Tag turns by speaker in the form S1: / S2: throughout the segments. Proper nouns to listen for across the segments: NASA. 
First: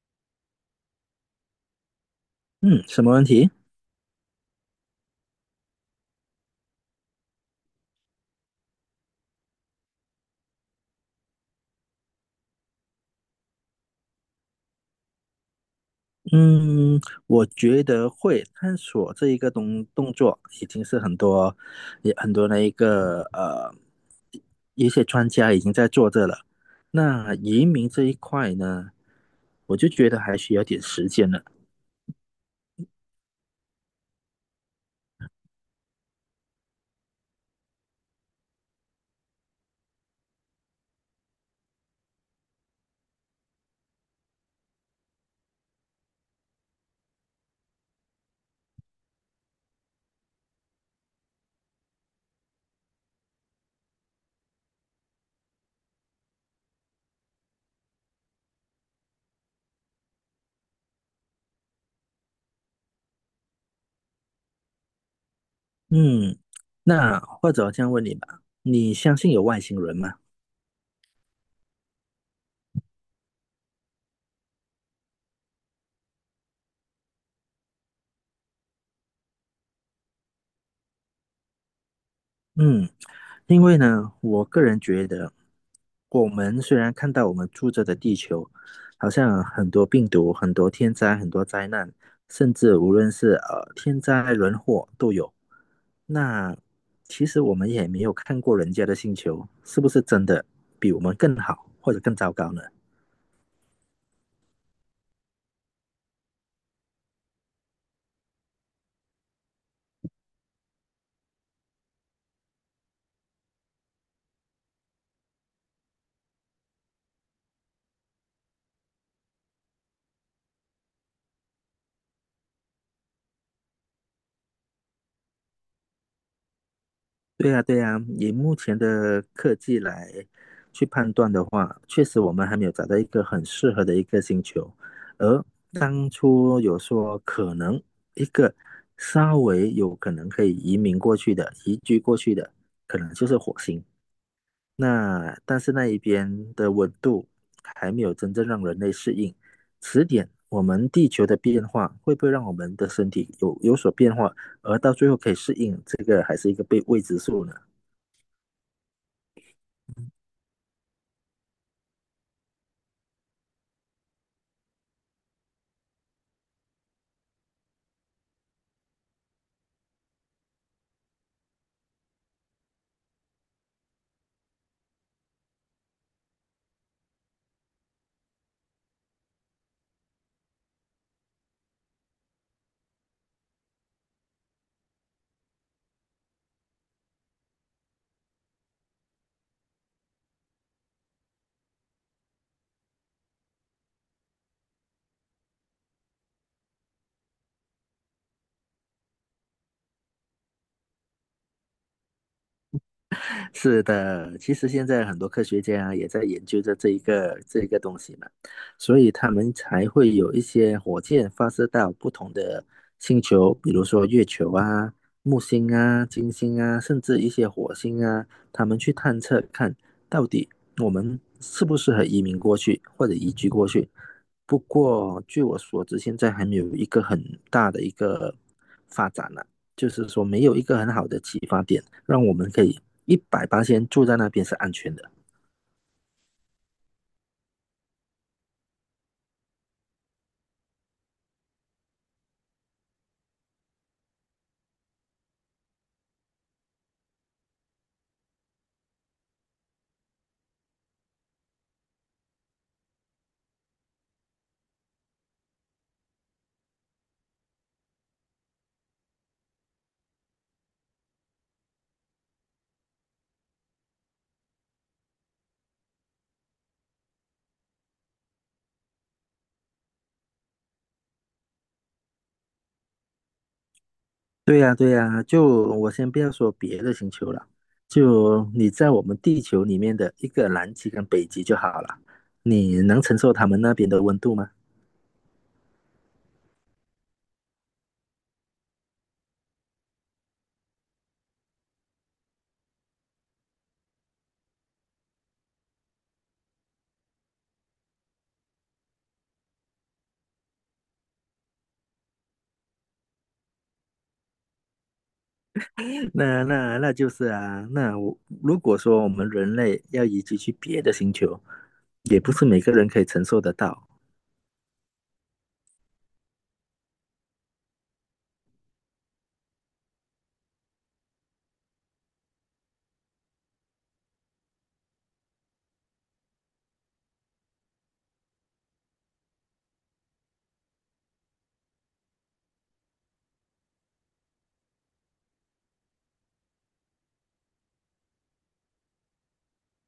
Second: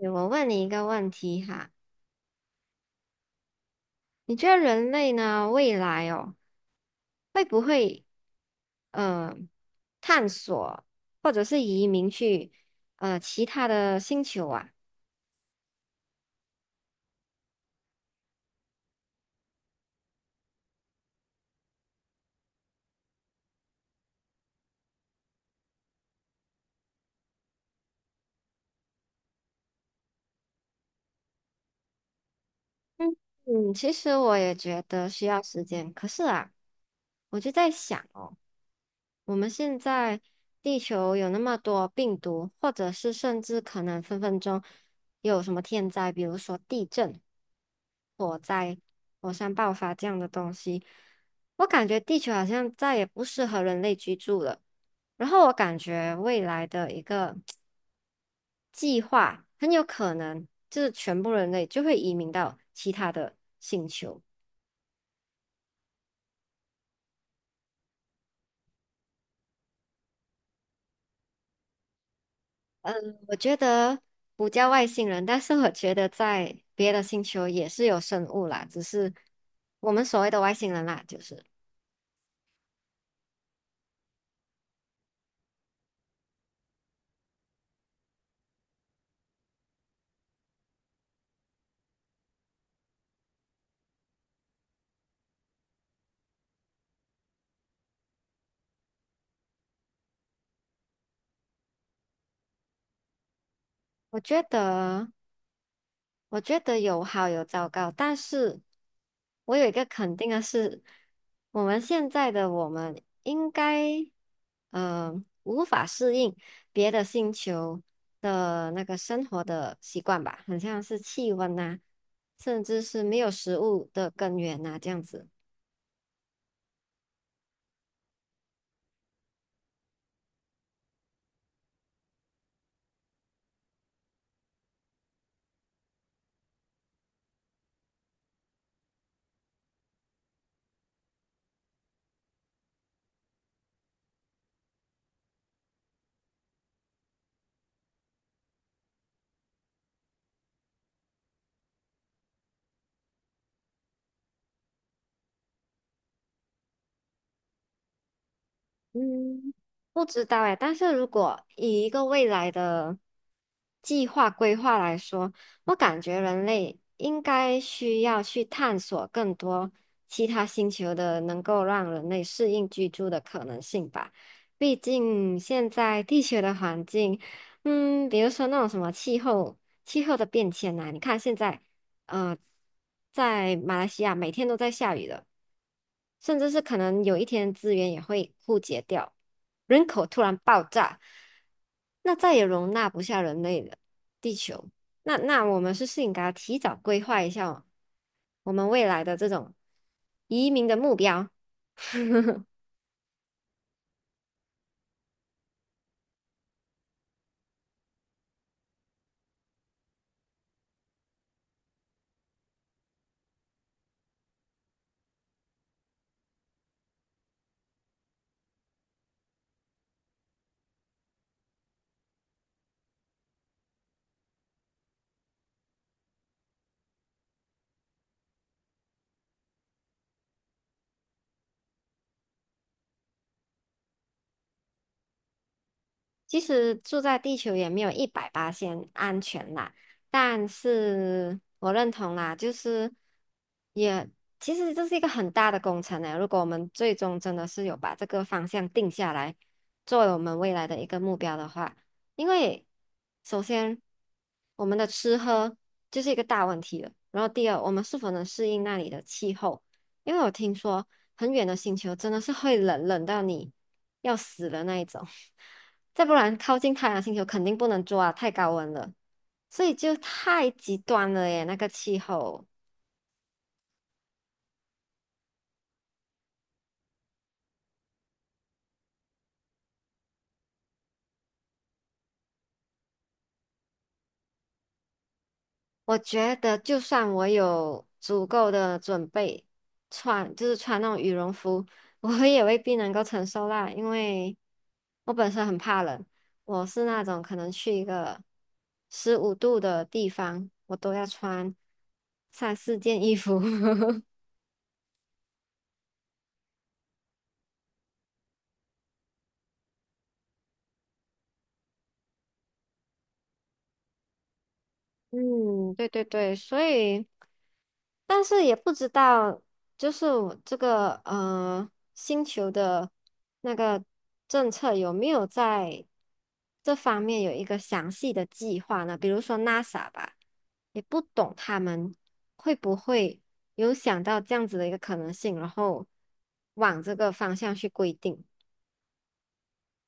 S1: 对，我问你一个问题哈。
S2: 嗯，什么问题？
S1: 你觉得人类呢，未来哦，会不会呃探索或者是移民去其他的星球啊？
S2: 嗯，我觉得会探索这一个动作，已经是很多也很多的一些专家已经在做这了。那移民这一块呢，我就觉得还需要点时间了。
S1: 嗯，其实我也觉得需要时间，可是啊，我就在想哦。我们现在地球有那么多病毒，或者是甚至可能分分钟有什么天灾，比如说地震、火灾、火山爆发这样的东西，我感觉地球好像再也不适合人类居住了。然后我感觉未来的一个计划，很有可能就是全部人类就会移民到其他的星球。
S2: 嗯，那或者我这样问你吧，你相信有外星人吗？
S1: 我觉得不叫外星人，但是我觉得在别的星球也是有生物啦，只是我们所谓的外星人啦，就是
S2: 嗯。因为呢，我个人觉得，我们虽然看到我们住着的地球，好像很多病毒、很多天灾、很多灾难，甚至无论是天灾人祸都有，那其实我们也没有看过人家的星球是不是真的比我们更好或者更糟糕呢？
S1: 我觉得，我觉得，有好有糟糕，但是我有一个肯定的是，我们现在的我们应该，呃，无法适应别的星球的那个生活的习惯吧，很像是气温呐、甚至是没有食物的根源呐、这样子。
S2: 对呀，对呀，以目前的科技来去判断的话，确实我们还没有找到一个很适合的一个星球。而当初有说可能一个稍微有可能可以移民过去的、移居过去的，可能就是火星。那但是那一边的温度还没有真正让人类适应，迟点我们地球的变化会不会让我们的身体有所变化，而到最后可以适应，这个还是一个被未知数呢？
S1: 嗯，不知道哎，但是如果以一个未来的计划规划来说，我感觉人类应该需要去探索更多其他星球的能够让人类适应居住的可能性吧。毕竟现在地球的环境，嗯，比如说那种什么气候、气候的变迁呐、你看现在，呃，在马来西亚每天都在下雨的。甚至是可能有一天资源也会枯竭掉，人口突然爆炸，那再也容纳不下人类的地球。那我们是不是应该提早规划一下我们未来的这种移民的目标？
S2: 是的，其实现在很多科学家啊也在研究着这一个东西嘛，所以他们才会有一些火箭发射到不同的星球，比如说月球啊、木星啊、金星啊，甚至一些火星啊，他们去探测看到底我们适不适合移民过去或者移居过去。不过据我所知，现在还没有一个很大的一个。发展呢。就是说没有一个很好的启发点，让我们可以一百八先住在那边是安全的。
S1: 其实住在地球也没有一百八先安全啦，但是我认同啦，就是也其实这是一个很大的工程呢。如果我们最终真的是有把这个方向定下来，作为我们未来的一个目标的话，因为首先我们的吃喝就是一个大问题了，然后第二，我们是否能适应那里的气候？因为我听说很远的星球真的是会冷到你要死的那一种，再不然靠近太阳星球肯定不能做啊，太高温了，所以就太极端了耶，那个气候。
S2: 对呀、啊对呀、啊就我先不要说别的星球了，就你在我们地球里面的一个南极跟北极就好了，你能承受他们那边的温度吗？
S1: 我觉得，就算我有足够的准备，穿就是穿那种羽绒服，我也未必能够承受啦。因为我本身很怕冷，我是那种可能去一个十五度的地方，我都要穿三四件衣服。
S2: 那就是啊，那我如果说我们人类要移居去别的星球，也不是每个人可以承受得到。
S1: 嗯，对对对，所以，但是也不知道，就是我这个星球的那个政策有没有在这方面有一个详细的计划呢？比如说 NASA 吧，也不懂他们会不会有想到这样子的一个可能性，然后往这个方向去规定。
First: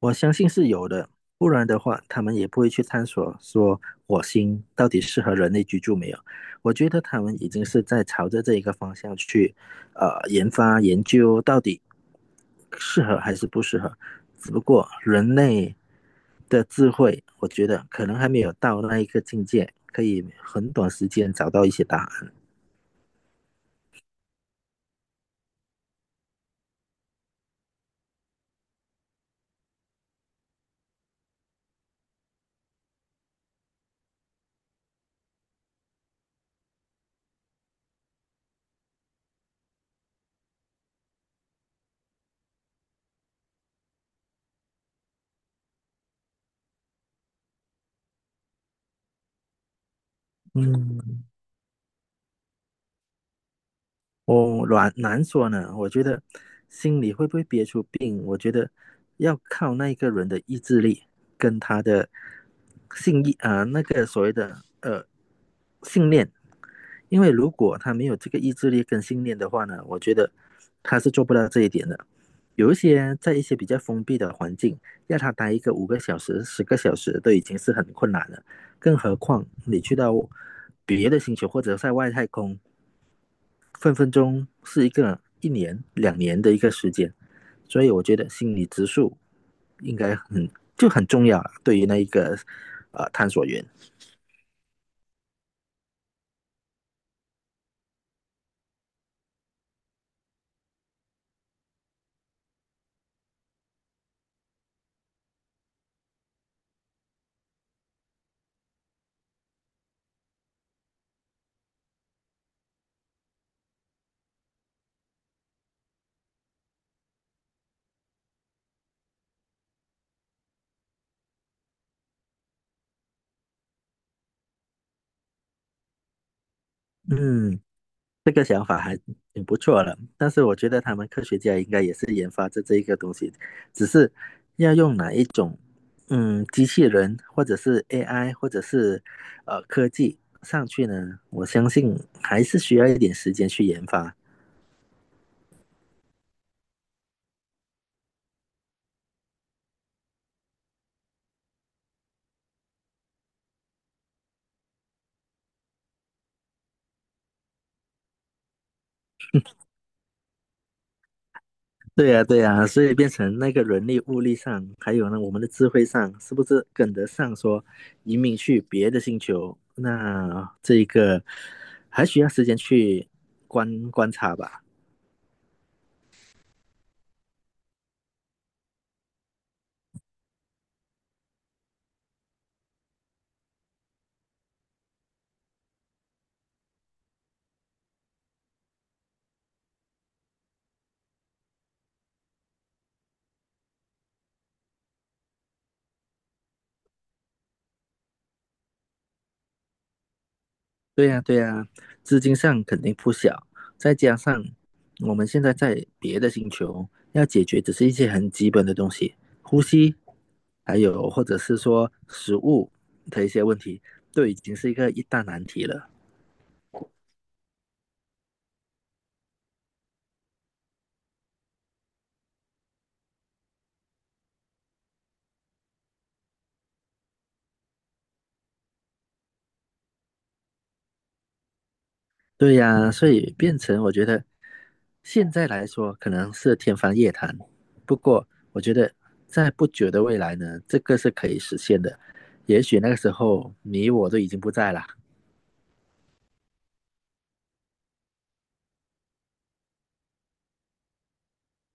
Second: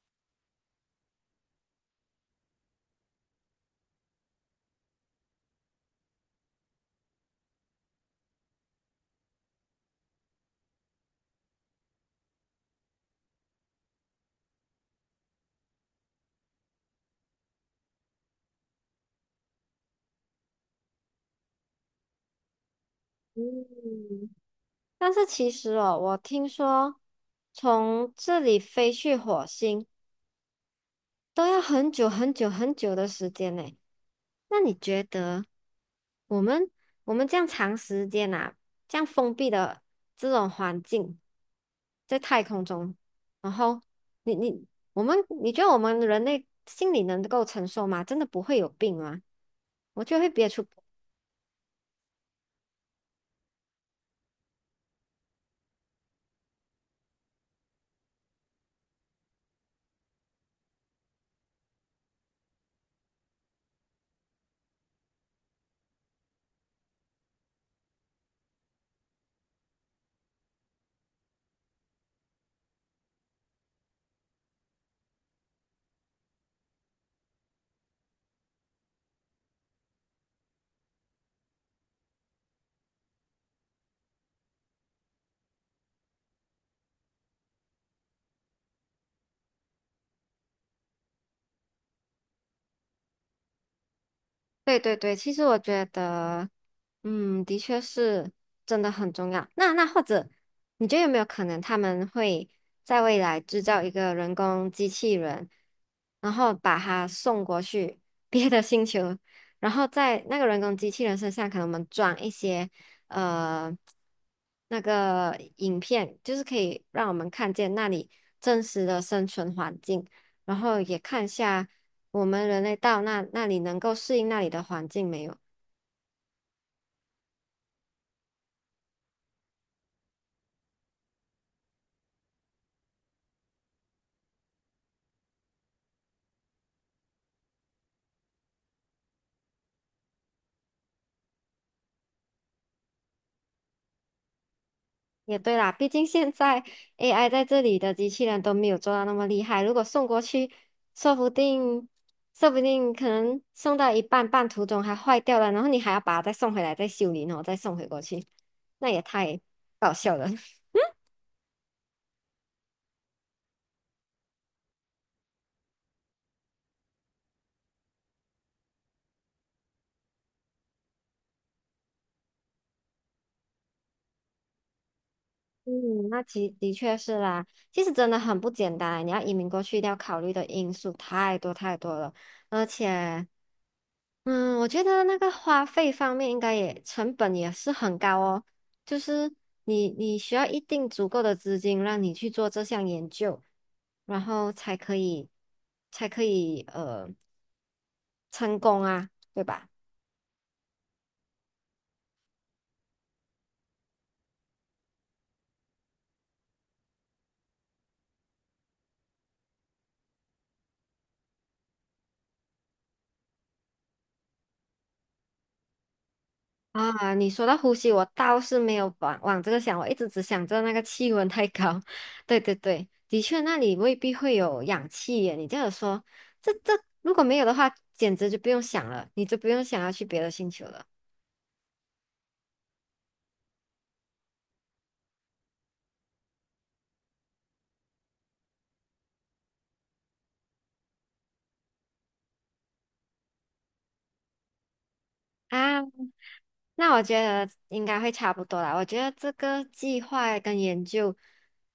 S2: 我相信是有的，不然的话，他们也不会去探索说火星到底适合人类居住没有。我觉得他们已经是在朝着这一个方向去，研发研究到底适合还是不适合。只不过人类的智慧，我觉得可能还没有到那一个境界，可以很短时间找到一些答案。
S1: 但是其实哦，我听说从这里飞去火星。都要很久很久很久的时间呢。那你觉得我们我们这样长时间啊，这样封闭的这种环境，在太空中，然后你你我们你觉得我们人类心里能够承受吗？真的不会有病吗？我就会憋出
S2: 嗯。我难说呢，我觉得心里会不会憋出病，我觉得要靠那一个人的意志力跟他的信义啊、那个所谓的信念，因为如果他没有这个意志力跟信念的话呢，我觉得他是做不到这一点的。有一些在一些比较封闭的环境，要他待一个5个小时、10个小时都已经是很困难了，更何况你去到别的星球或者在外太空，分分钟是一个一年、2年的一个时间，所以我觉得心理植树应该很重要对于那一个探索员。
S1: 对对对，其实我觉得，嗯，的确是真的很重要。那或者，你觉得有没有可能他们会在未来制造一个人工机器人，然后把它送过去 别的星球，然后在那个人工机器人身上，可能我们装一些呃那个影片，就是可以让我们看见那里真实的生存环境，然后也看一下。我们人类到那里能够适应那里的环境没有？
S2: 嗯，这个想挺不错了，但是我觉得他们科学家应该也是研发这一个东西，只是要用哪一种机器人或者是 AI 或者是科技上去呢？我相信还是需要一点时间去研发。
S1: 也对啦，毕竟现在 AI 在这里的机器人都没有做到那么厉害，如果送过去，说不定说不定可能送到一半，半途中还坏掉了，然后你还要把它再送回来，再修理，然后再送回过去，那也太搞笑了。
S2: 对呀，对呀，所以变成那个人力、物力上，还有呢，我们的智慧上，是不是跟得上说移民去别的星球？那这一个还需要时间去观察吧？
S1: 嗯，那其的确是啦，其实真的很不简单。你要移民过去，一定要考虑的因素太多太多了，而且，嗯，我觉得那个花费方面应该也成本也是很高哦。就是你需要一定足够的资金，让你去做这项研究，然后才可以成功啊，对吧？
S2: 对呀，对呀，资金上肯定不小，再加上我们现在在别的星球，要解决只是一些很基本的东西，呼吸，还有或者是说食物的一些问题，都已经是一个一大难题了。
S1: 啊，你说到呼吸，我倒是没有往这个想，我一直只想着那个气温太高。对对对，的确那里未必会有氧气耶。你这样说，这这如果没有的话，简直就不用想了，你就不用想要去别的星球了
S2: 对呀，所以变成我觉得现在来说可能是天方夜谭，不过我觉得在不久的未来呢，这个是可以实现的。也许那个时候你我都已经不在了，
S1: 啊。那我觉得应该会差不多啦。我觉得这个计划跟研究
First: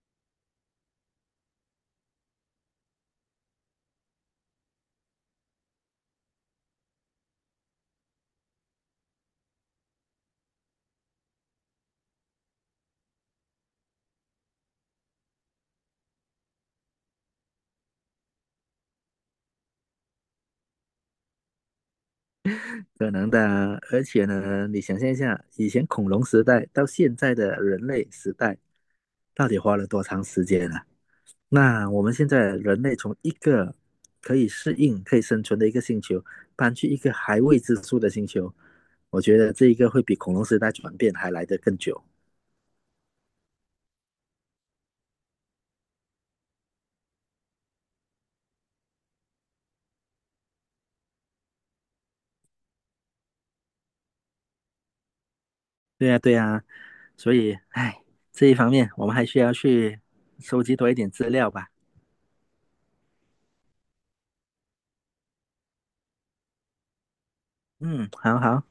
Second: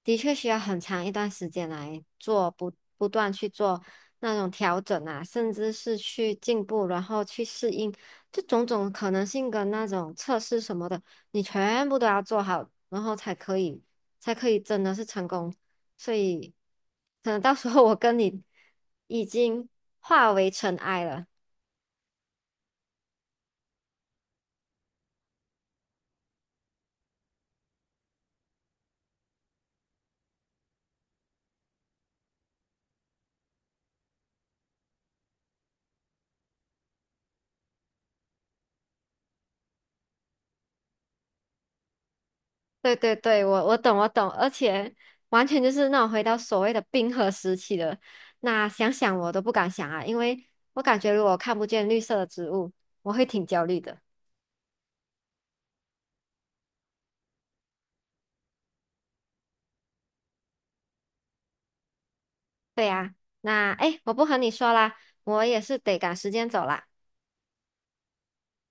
S1: 的确需要很长一段时间来做，不断去做那种调整啊，甚至是去进步，然后去适应，这种种可能性跟那种测试什么的，你全部都要做好，然后才可以真的是成功。所以，可能到时候我跟你已经化为尘埃了。
S2: 可能的啊而且呢，你想象一下，以前恐龙时代到现在的人类时代，到底花了多长时间呢？那我们现在人类从一个可以适应、可以生存的一个星球，搬去一个还未知数的星球，我觉得这一个会比恐龙时代转变还来得更久。
S1: 对对对，我懂我懂，而且完全就是那种回到所谓的冰河时期的，那想想我都不敢想啊，因为我感觉如果看不见绿色的植物，我会挺焦虑的。
S2: 对呀，对呀，所以，哎，这一方面我们还需要去收集多一点资料吧。
S1: 对呀，那哎诶，我不和你说啦，我也是得赶时间走啦。
S2: 嗯，好好。